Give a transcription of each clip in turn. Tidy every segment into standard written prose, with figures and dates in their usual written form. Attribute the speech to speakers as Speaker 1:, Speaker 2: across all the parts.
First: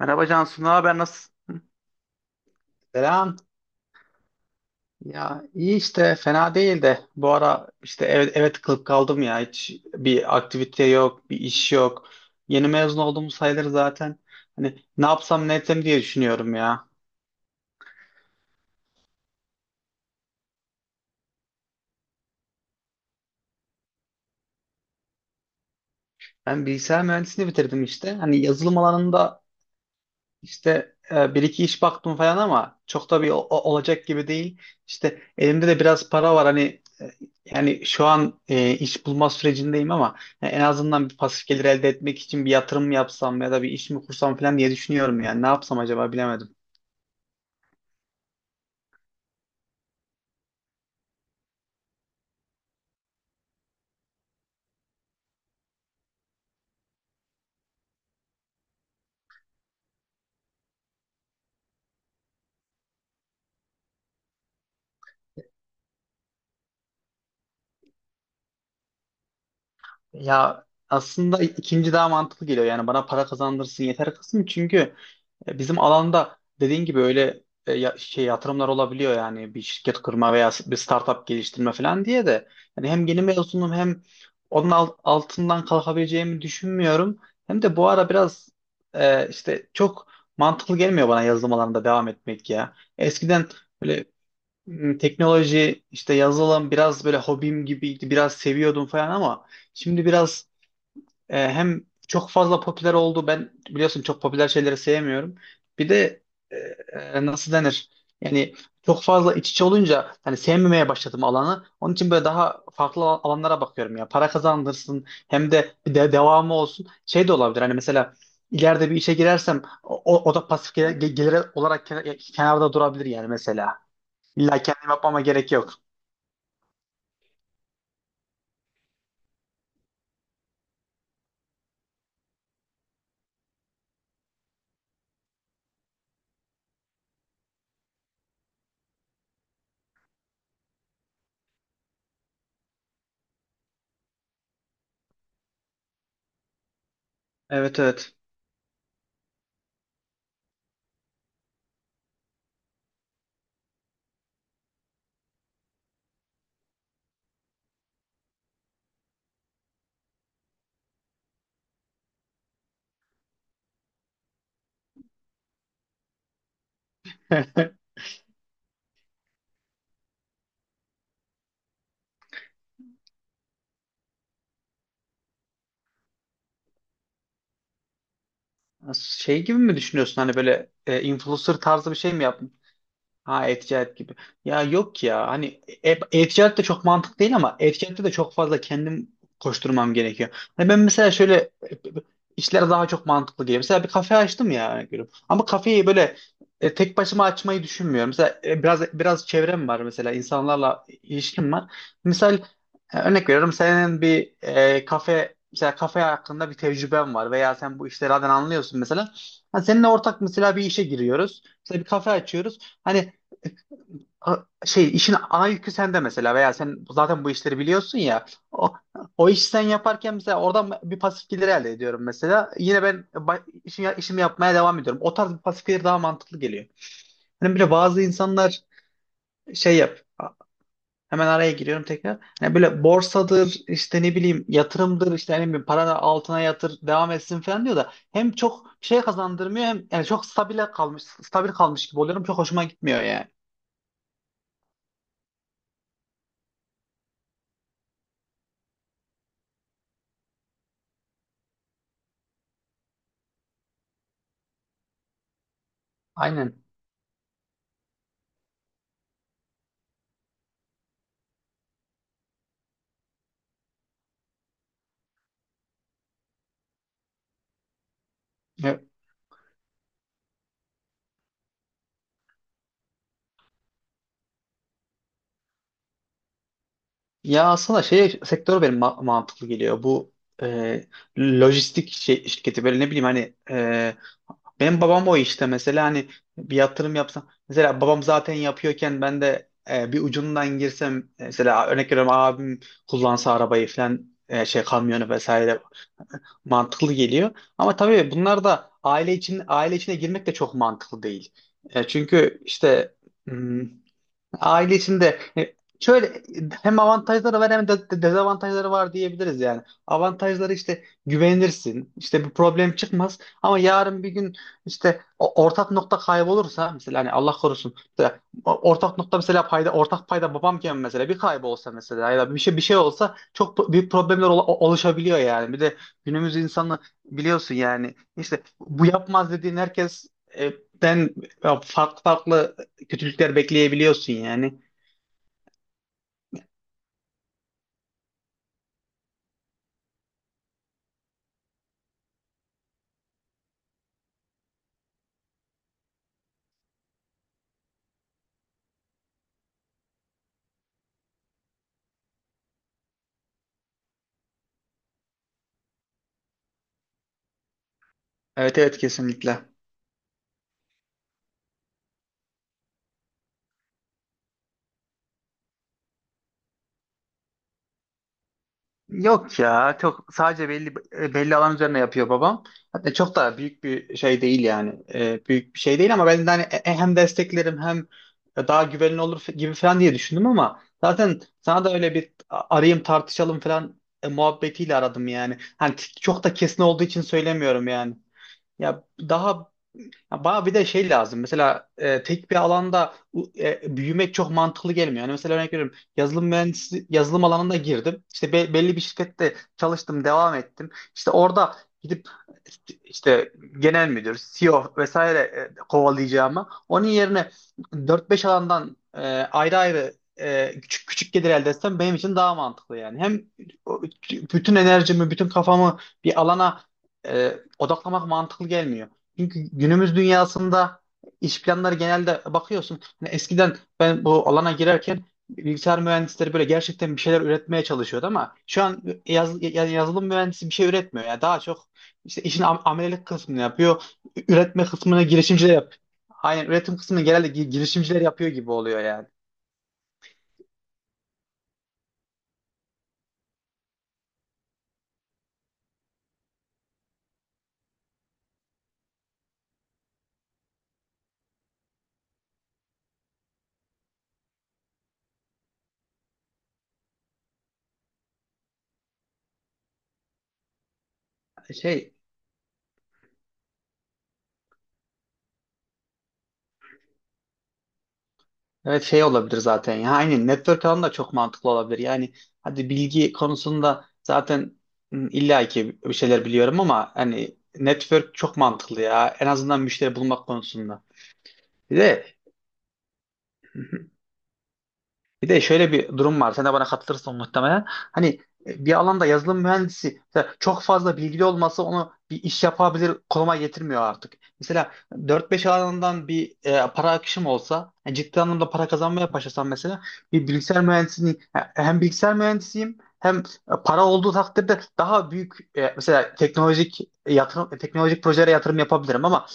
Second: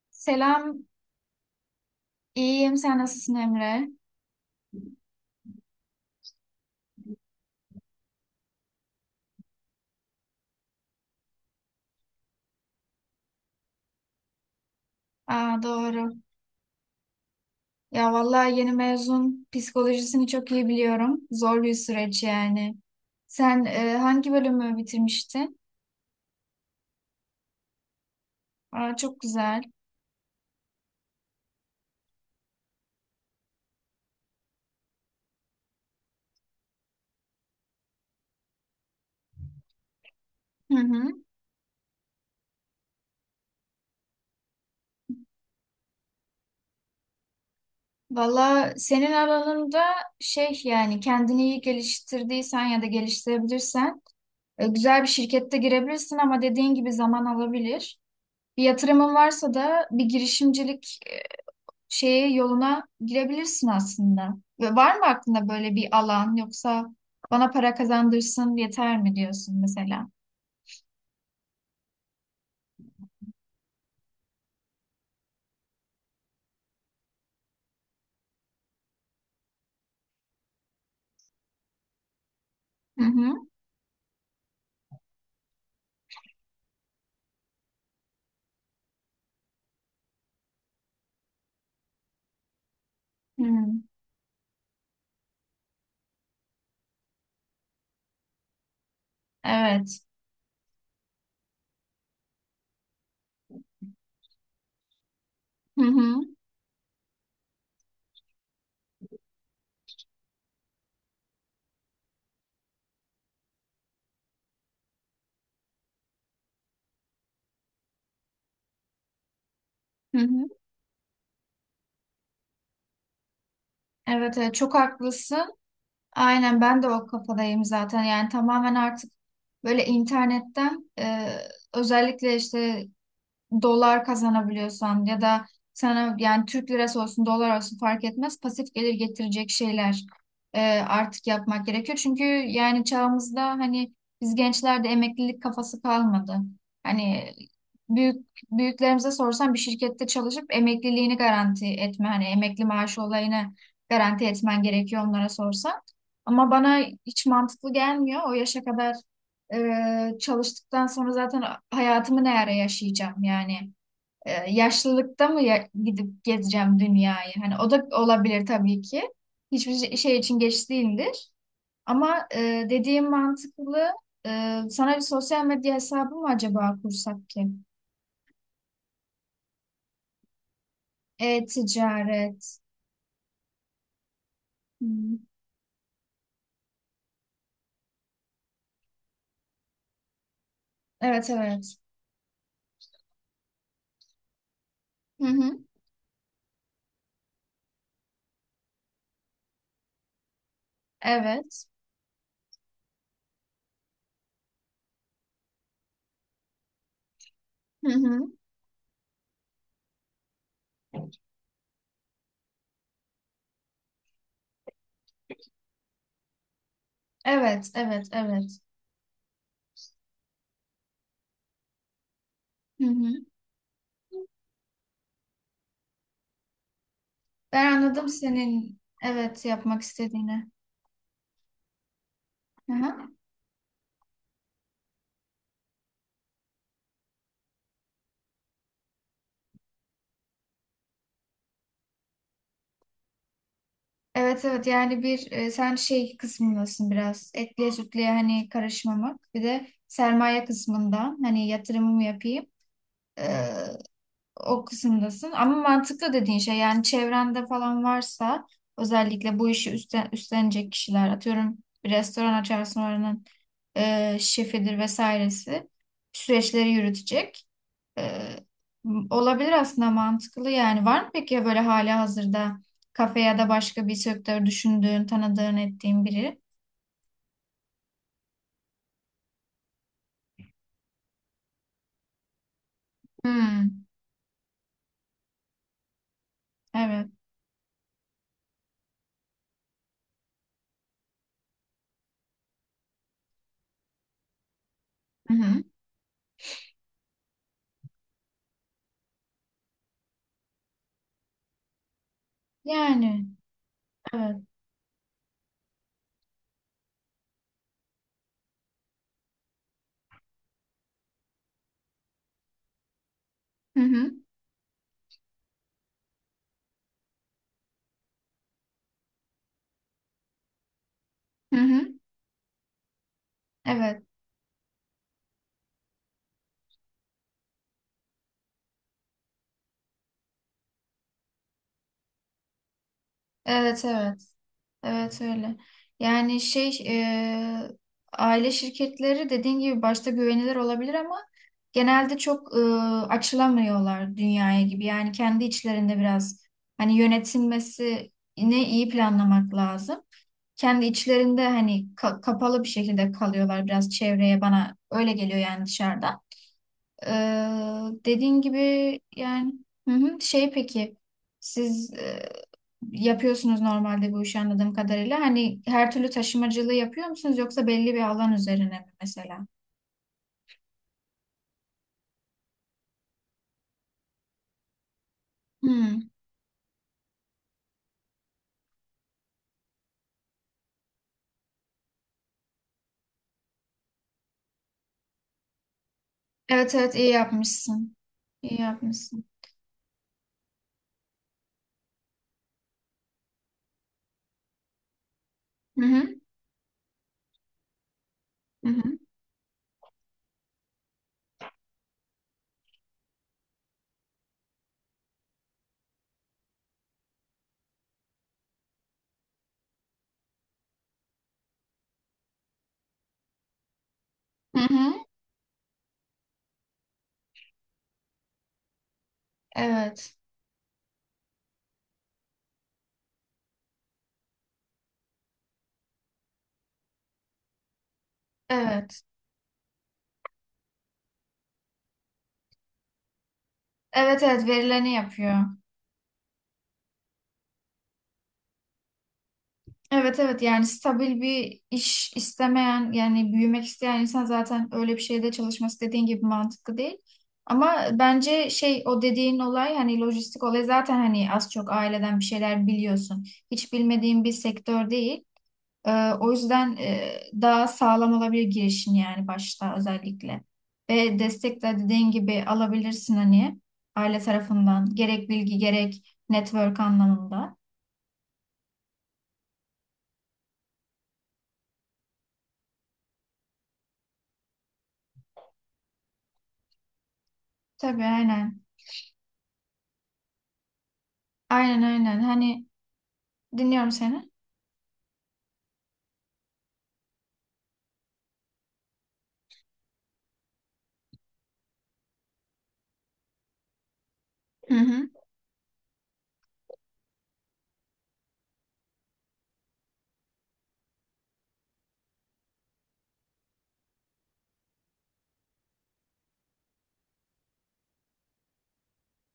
Speaker 1: Merhaba Cansu, ne
Speaker 2: Selam,
Speaker 1: haber, nasılsın?
Speaker 2: iyiyim. Sen nasılsın
Speaker 1: Selam.
Speaker 2: Emre?
Speaker 1: Ya iyi işte fena değil de bu ara işte eve tıkılıp kaldım ya, hiç bir aktivite yok, bir iş yok. Yeni mezun olduğum sayılır zaten. Hani ne yapsam ne
Speaker 2: Aa,
Speaker 1: etsem diye
Speaker 2: doğru.
Speaker 1: düşünüyorum ya.
Speaker 2: Ya vallahi yeni mezun psikolojisini çok iyi biliyorum. Zor bir süreç yani. Sen hangi bölümü bitirmiştin?
Speaker 1: Ben bilgisayar mühendisliğini bitirdim işte. Hani yazılım
Speaker 2: Aa, çok
Speaker 1: alanında...
Speaker 2: güzel.
Speaker 1: İşte bir iki iş baktım falan ama çok da bir olacak gibi değil. İşte elimde de biraz para var hani yani şu an iş bulma sürecindeyim ama yani en
Speaker 2: Hı hı.
Speaker 1: azından bir pasif gelir elde etmek için bir yatırım yapsam ya da bir iş mi kursam falan diye düşünüyorum yani ne yapsam acaba, bilemedim.
Speaker 2: Valla senin alanında yani kendini iyi geliştirdiysen ya da geliştirebilirsen güzel bir şirkette girebilirsin ama dediğin gibi zaman alabilir. Bir yatırımın varsa da bir girişimcilik şeye yoluna girebilirsin aslında. Ve var mı aklında böyle bir alan yoksa bana para kazandırsın yeter mi diyorsun mesela?
Speaker 1: Ya aslında ikinci daha mantıklı geliyor yani, bana para kazandırsın yeter kısım. Çünkü bizim alanda dediğin gibi öyle şey yatırımlar olabiliyor yani, bir şirket kurma veya bir startup geliştirme falan diye de yani
Speaker 2: Hı
Speaker 1: hem yeni
Speaker 2: hı.
Speaker 1: mezunum hem onun altından kalkabileceğimi düşünmüyorum. Hem de bu ara biraz işte çok mantıklı gelmiyor bana yazılım alanında devam etmek ya.
Speaker 2: Hı.
Speaker 1: Eskiden böyle teknoloji işte yazılım biraz böyle hobim gibiydi, biraz seviyordum falan ama
Speaker 2: Evet.
Speaker 1: şimdi biraz hem çok fazla popüler oldu. Ben biliyorsun çok popüler şeyleri sevmiyorum.
Speaker 2: Hı
Speaker 1: Bir
Speaker 2: hı.
Speaker 1: de e, nasıl denir? Yani çok fazla iç içe olunca hani sevmemeye başladım alanı. Onun için böyle daha farklı alanlara bakıyorum ya. Para kazandırsın, hem de bir de devamı olsun. Şey de olabilir. Hani mesela ileride bir işe girersem o,
Speaker 2: Hı
Speaker 1: o o da
Speaker 2: hı.
Speaker 1: pasif gelir olarak kenarda durabilir yani, mesela.
Speaker 2: Evet, evet
Speaker 1: İlla
Speaker 2: çok
Speaker 1: kendim yapmama gerek
Speaker 2: haklısın.
Speaker 1: yok.
Speaker 2: Aynen ben de o kafadayım zaten. Yani tamamen artık böyle internetten özellikle işte dolar kazanabiliyorsan ya da sana yani Türk lirası olsun dolar olsun fark etmez pasif gelir getirecek şeyler artık yapmak gerekiyor. Çünkü yani çağımızda hani biz gençlerde emeklilik kafası kalmadı. Hani
Speaker 1: Evet, evet.
Speaker 2: büyük büyüklerimize sorsan bir şirkette çalışıp emekliliğini garanti etme hani emekli maaşı olayını garanti etmen gerekiyor onlara sorsan. Ama bana hiç mantıklı gelmiyor. O yaşa kadar çalıştıktan sonra zaten hayatımı ne ara yaşayacağım yani. Yaşlılıkta mı gidip gezeceğim dünyayı? Hani o da olabilir tabii ki. Hiçbir şey için geç değildir. Ama dediğim mantıklı. Sana bir sosyal medya hesabı mı acaba kursak ki?
Speaker 1: Şey gibi mi düşünüyorsun, hani böyle influencer tarzı bir şey mi yap?
Speaker 2: E-ticaret.
Speaker 1: Ha, e-ticaret gibi. Ya yok
Speaker 2: Hmm.
Speaker 1: ya, hani e-ticaret de çok mantık değil ama e-ticarette de çok fazla kendim koşturmam gerekiyor. Hani ben mesela
Speaker 2: Evet,
Speaker 1: şöyle
Speaker 2: evet.
Speaker 1: işler daha çok mantıklı geliyor. Mesela bir kafe açtım ya, örnek veriyorum.
Speaker 2: Hı
Speaker 1: Ama
Speaker 2: hı.
Speaker 1: kafeyi böyle tek başıma açmayı düşünmüyorum. Mesela biraz çevrem var mesela, insanlarla ilişkim
Speaker 2: Evet.
Speaker 1: var. Misal örnek veriyorum, senin bir kafe mesela, kafe hakkında bir tecrüben var veya sen bu
Speaker 2: Hı
Speaker 1: işlerden
Speaker 2: hı.
Speaker 1: anlıyorsun mesela. Ha, seninle ortak mesela bir işe giriyoruz. Mesela bir kafe açıyoruz. Hani şey, işin ana yükü sende mesela veya sen zaten bu işleri
Speaker 2: Evet,
Speaker 1: biliyorsun
Speaker 2: evet,
Speaker 1: ya,
Speaker 2: evet.
Speaker 1: o, o işi sen yaparken mesela oradan bir pasif gelir elde ediyorum mesela, yine
Speaker 2: Hı
Speaker 1: ben
Speaker 2: hı.
Speaker 1: işimi yapmaya devam ediyorum. O tarz bir pasif gelir daha mantıklı geliyor. Hani böyle
Speaker 2: Ben
Speaker 1: bazı
Speaker 2: anladım
Speaker 1: insanlar
Speaker 2: senin evet
Speaker 1: şey
Speaker 2: yapmak
Speaker 1: yap
Speaker 2: istediğini.
Speaker 1: hemen araya giriyorum tekrar, hani
Speaker 2: Hı
Speaker 1: böyle
Speaker 2: hı.
Speaker 1: borsadır işte ne bileyim yatırımdır işte, hani bir paranı altına yatır devam etsin falan diyor da hem çok şey kazandırmıyor hem yani çok stabil kalmış gibi oluyorum, çok hoşuma gitmiyor yani.
Speaker 2: Evet evet yani bir sen kısmındasın biraz etliye sütlüye hani karışmamak bir de sermaye kısmından hani yatırımımı yapayım e, o kısımdasın ama mantıklı dediğin şey
Speaker 1: Aynen.
Speaker 2: yani çevrende falan varsa özellikle bu işi üstlenecek kişiler atıyorum bir restoran açarsın oranın şefidir vesairesi süreçleri yürütecek. Ee, Olabilir aslında mantıklı yani. Var mı peki böyle hali hazırda kafe ya da başka bir sektör düşündüğün, tanıdığın, ettiğin biri?
Speaker 1: Ya aslında şey sektör benim mantıklı geliyor. Bu e, lojistik şey, şirketi böyle ne bileyim, hani
Speaker 2: Hmm,
Speaker 1: benim babam o işte mesela. Hani bir yatırım
Speaker 2: evet.
Speaker 1: yapsam mesela, babam zaten yapıyorken ben de bir ucundan girsem mesela, örnek veriyorum, abim kullansa arabayı falan şey kamyonu
Speaker 2: Hı
Speaker 1: vesaire,
Speaker 2: hı.
Speaker 1: mantıklı geliyor. Ama tabii bunlar da aile için aile içine girmek de çok mantıklı değil. Çünkü işte
Speaker 2: Yani
Speaker 1: hmm,
Speaker 2: evet.
Speaker 1: aile içinde şöyle, hem avantajları var hem de dezavantajları var, diyebiliriz yani. Avantajları işte, güvenirsin. İşte bir problem çıkmaz ama
Speaker 2: Hı
Speaker 1: yarın bir
Speaker 2: hı.
Speaker 1: gün işte ortak nokta kaybolursa mesela, hani Allah korusun mesela ortak nokta, mesela payda ortak payda babamken mesela bir
Speaker 2: Hı
Speaker 1: kaybolsa,
Speaker 2: hı.
Speaker 1: mesela ya da bir şey olsa çok büyük
Speaker 2: Evet.
Speaker 1: problemler oluşabiliyor yani. Bir de günümüz insanı biliyorsun yani, işte bu yapmaz dediğin herkes e, ben farklı farklı kötülükler
Speaker 2: Evet,
Speaker 1: bekleyebiliyorsun
Speaker 2: evet.
Speaker 1: yani.
Speaker 2: Evet öyle. Yani aile şirketleri dediğin gibi başta güvenilir olabilir ama genelde çok açılamıyorlar dünyaya gibi. Yani kendi içlerinde biraz hani yönetilmesini iyi planlamak lazım. Kendi içlerinde hani kapalı bir şekilde kalıyorlar biraz çevreye bana öyle geliyor yani dışarıdan. Dediğin
Speaker 1: Evet, evet,
Speaker 2: gibi
Speaker 1: kesinlikle.
Speaker 2: yani hı hı, şey peki siz yapıyorsunuz normalde bu işi anladığım kadarıyla. Hani her türlü taşımacılığı yapıyor musunuz yoksa belli bir alan üzerine mi
Speaker 1: Yok
Speaker 2: mesela?
Speaker 1: ya, çok sadece belli belli alan üzerine yapıyor babam. Hatta çok da büyük bir şey değil yani. Büyük bir şey değil ama
Speaker 2: Hmm.
Speaker 1: ben de hani hem desteklerim hem daha güvenli olur gibi falan diye düşündüm, ama zaten sana da öyle bir arayayım, tartışalım falan muhabbetiyle aradım yani. Hani çok da kesin
Speaker 2: Evet
Speaker 1: olduğu
Speaker 2: evet
Speaker 1: için
Speaker 2: iyi
Speaker 1: söylemiyorum
Speaker 2: yapmışsın.
Speaker 1: yani.
Speaker 2: İyi
Speaker 1: Ya
Speaker 2: yapmışsın.
Speaker 1: daha Ya, bana bir de şey lazım. Mesela tek bir alanda büyümek çok mantıklı gelmiyor. Yani mesela örnek veriyorum,
Speaker 2: Hı hı.
Speaker 1: yazılım mühendisi yazılım alanına girdim. İşte
Speaker 2: Hı
Speaker 1: belli bir
Speaker 2: hı.
Speaker 1: şirkette çalıştım, devam ettim. İşte orada gidip işte genel müdür, CEO vesaire kovalayacağıma, onun yerine dört beş alandan ayrı ayrı küçük küçük gelir elde etsem benim için daha mantıklı yani. Hem o- bütün
Speaker 2: Hı hı.
Speaker 1: enerjimi, bütün kafamı bir alana odaklamak mantıklı gelmiyor. Çünkü günümüz
Speaker 2: Evet.
Speaker 1: dünyasında iş planları genelde bakıyorsun. Hani eskiden ben bu alana girerken bilgisayar mühendisleri böyle gerçekten bir şeyler üretmeye çalışıyordu ama şu an
Speaker 2: Evet.
Speaker 1: yani yazılım mühendisi bir şey üretmiyor. Yani daha çok işte işin amelelik kısmını yapıyor.
Speaker 2: Evet evet
Speaker 1: Üretme
Speaker 2: verileni
Speaker 1: kısmını
Speaker 2: yapıyor.
Speaker 1: girişimciler yap. Aynen, üretim kısmını genelde girişimciler yapıyor gibi oluyor yani.
Speaker 2: Evet evet yani stabil bir iş istemeyen yani büyümek isteyen insan zaten öyle bir şeyde çalışması dediğin gibi mantıklı değil. Ama bence o dediğin olay hani lojistik olay zaten hani az çok aileden bir şeyler biliyorsun. Hiç bilmediğin bir sektör değil. O yüzden daha sağlam olabilir girişin yani başta özellikle. Ve destek de
Speaker 1: Şey
Speaker 2: dediğin gibi alabilirsin hani aile tarafından gerek bilgi gerek network anlamında.
Speaker 1: Evet, şey olabilir zaten ya. Aynen, network alanı da çok mantıklı olabilir. Yani hadi bilgi konusunda zaten illa ki bir şeyler biliyorum ama hani
Speaker 2: Tabii
Speaker 1: network çok
Speaker 2: aynen.
Speaker 1: mantıklı ya. En azından müşteri bulmak konusunda. Bir
Speaker 2: Aynen
Speaker 1: de
Speaker 2: aynen. Hani dinliyorum seni.
Speaker 1: Bir de şöyle bir durum var. Sen de bana katılırsın muhtemelen. Hani bir alanda yazılım mühendisi mesela çok fazla bilgili olması onu bir iş yapabilir konuma getirmiyor artık. Mesela
Speaker 2: Hı hı.
Speaker 1: dört beş alandan bir para akışım olsa, yani ciddi anlamda para kazanmaya başlasam mesela, bir bilgisayar mühendisinin hem bilgisayar mühendisiyim hem para olduğu takdirde daha büyük mesela teknolojik yatırım, teknolojik projelere yatırım yapabilirim. Ama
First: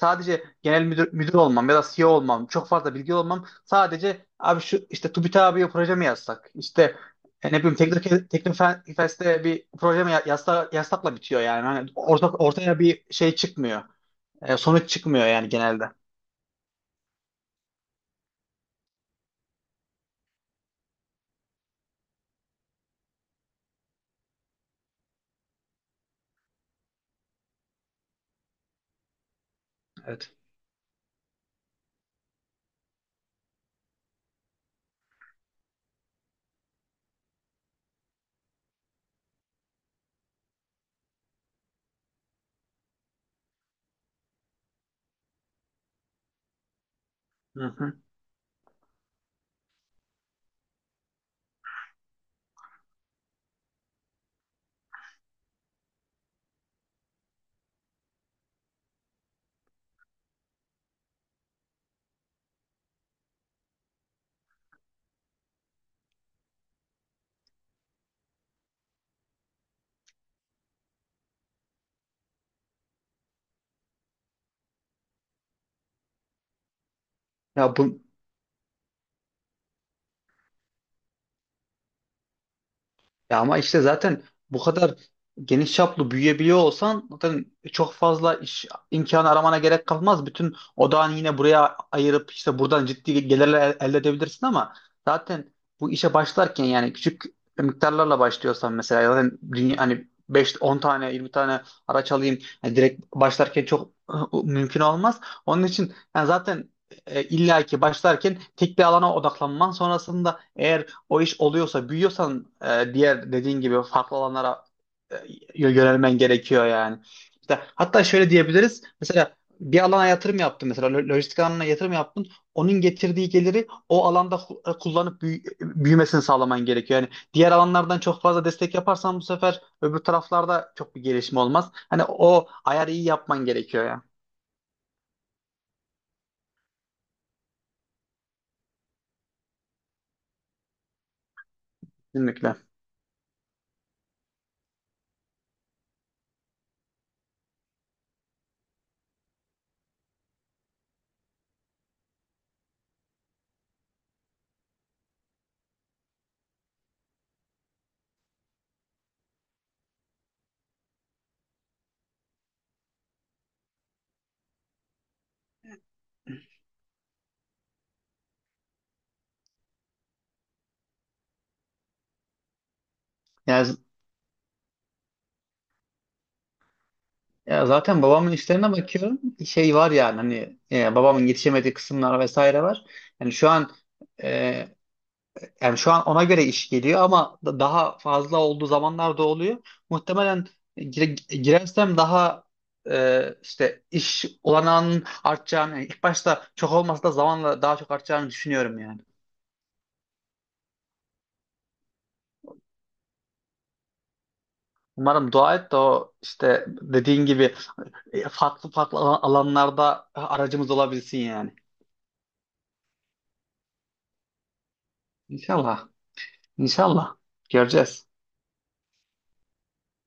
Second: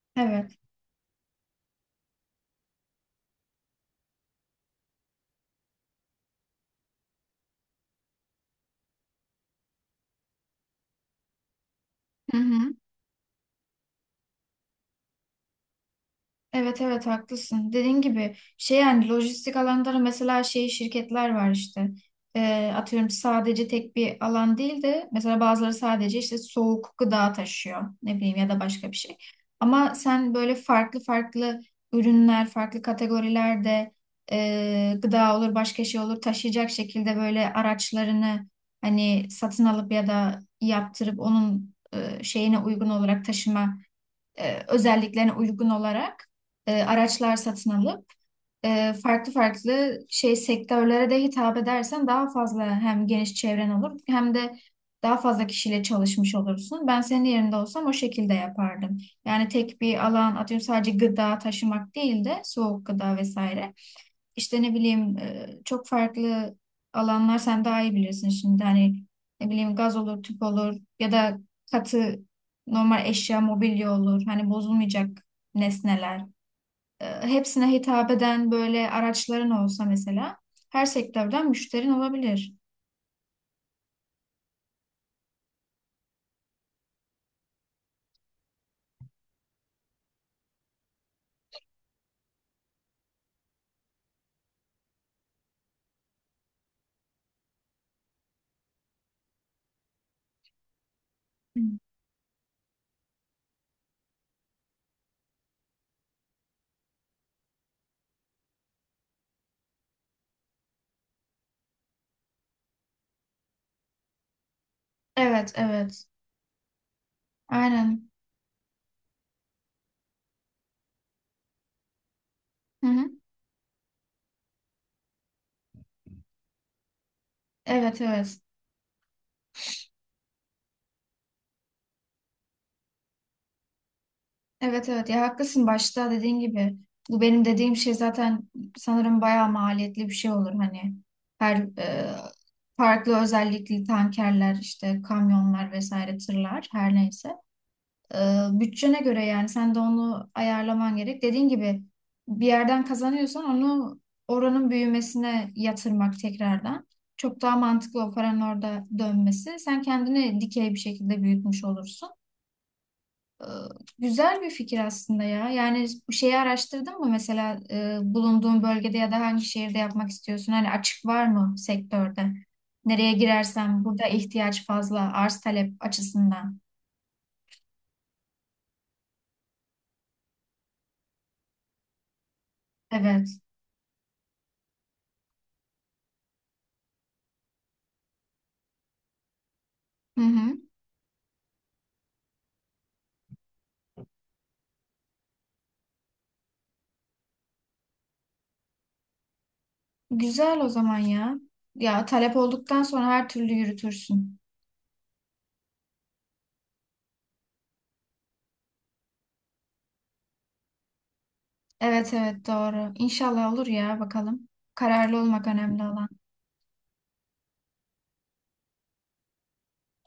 Speaker 1: sadece
Speaker 2: Evet.
Speaker 1: genel müdür, müdür olmam ya da CEO olmam, çok fazla bilgi olmam... Sadece abi, şu işte TÜBİTAK abiye proje mi yazsak? İşte ne bileyim, Teknik Teknofest'e bir proje mi yazsakla bitiyor yani. Hani
Speaker 2: Hı hı.
Speaker 1: ortaya bir şey çıkmıyor. Sonuç çıkmıyor yani genelde.
Speaker 2: Evet evet haklısın. Dediğin gibi yani lojistik alanları mesela şey şirketler var işte. Atıyorum sadece tek bir alan değil de mesela bazıları sadece işte soğuk gıda taşıyor ne bileyim ya da başka bir şey. Ama
Speaker 1: Evet.
Speaker 2: sen böyle farklı farklı ürünler, farklı kategorilerde gıda olur başka şey olur taşıyacak şekilde böyle araçlarını hani satın alıp ya da yaptırıp onun şeyine uygun olarak taşıma özelliklerine uygun olarak araçlar
Speaker 1: Hı
Speaker 2: satın
Speaker 1: hı.
Speaker 2: alıp farklı farklı şey sektörlere de hitap edersen daha fazla hem geniş çevren olur hem de daha fazla kişiyle çalışmış olursun. Ben senin yerinde olsam o şekilde yapardım. Yani tek bir alan atıyorum sadece gıda taşımak değil de soğuk gıda vesaire. İşte ne bileyim çok farklı alanlar sen daha iyi bilirsin şimdi hani ne bileyim gaz olur, tüp olur ya da katı normal eşya, mobilya olur. Hani bozulmayacak nesneler. Hepsine
Speaker 1: Ya bu
Speaker 2: hitap eden böyle araçların olsa mesela her sektörden müşterin olabilir.
Speaker 1: Ya ama işte zaten bu kadar geniş çaplı büyüyebiliyor olsan zaten çok fazla iş imkanı aramana gerek kalmaz. Bütün odağını yine buraya ayırıp işte buradan ciddi gelirler elde edebilirsin ama zaten bu işe başlarken yani küçük miktarlarla başlıyorsan mesela, zaten dünya, hani 5-10 tane 20
Speaker 2: Hı.
Speaker 1: tane araç alayım hani, direkt başlarken çok mümkün olmaz. Onun için yani zaten illaki başlarken tek bir alana odaklanman, sonrasında eğer o iş oluyorsa, büyüyorsan diğer dediğin gibi farklı alanlara e,
Speaker 2: Evet, evet.
Speaker 1: yönelmen gerekiyor yani. İşte, hatta
Speaker 2: Aynen.
Speaker 1: şöyle diyebiliriz. Mesela bir alana yatırım yaptın, mesela lojistik alanına yatırım yaptın. Onun
Speaker 2: Hı hı.
Speaker 1: getirdiği geliri o alanda kullanıp büyümesini sağlaman gerekiyor. Yani diğer alanlardan
Speaker 2: Evet,
Speaker 1: çok
Speaker 2: evet.
Speaker 1: fazla destek yaparsan bu sefer öbür taraflarda çok bir gelişme olmaz. Hani o ayarı iyi yapman gerekiyor ya.
Speaker 2: Evet evet ya haklısın başta dediğin gibi. Bu benim dediğim şey zaten sanırım bayağı maliyetli bir şey olur hani. Her
Speaker 1: Kesinlikle.
Speaker 2: farklı özellikli tankerler işte kamyonlar vesaire tırlar her neyse. E, Bütçene göre yani sen de onu ayarlaman gerek. Dediğin gibi bir yerden kazanıyorsan onu oranın büyümesine yatırmak tekrardan. Çok daha mantıklı o paranın orada dönmesi. Sen kendini dikey bir şekilde büyütmüş olursun. Ee, Güzel bir fikir aslında ya. Yani bu şeyi araştırdın mı mesela bulunduğun bölgede ya da hangi şehirde yapmak istiyorsun? Hani açık var mı sektörde? Nereye
Speaker 1: Yani.
Speaker 2: girersem burada ihtiyaç fazla arz talep açısından.
Speaker 1: Ya, zaten babamın işlerine bakıyorum. Şey var yani, hani babamın yetişemediği kısımlar vesaire var. Yani
Speaker 2: Evet.
Speaker 1: şu an e, Yani şu an ona göre iş geliyor ama daha fazla olduğu zamanlar da oluyor.
Speaker 2: Hı
Speaker 1: Muhtemelen
Speaker 2: hı.
Speaker 1: girersem daha işte iş olanağının artacağını, yani ilk başta çok olmasa da zamanla daha çok artacağını düşünüyorum yani.
Speaker 2: Güzel o zaman ya. Ya talep olduktan sonra her türlü yürütürsün.
Speaker 1: Umarım, dua et de o işte dediğin gibi farklı farklı alanlarda aracımız olabilsin yani.
Speaker 2: Evet evet doğru. İnşallah olur ya bakalım. Kararlı olmak önemli
Speaker 1: İnşallah.
Speaker 2: olan.
Speaker 1: İnşallah göreceğiz.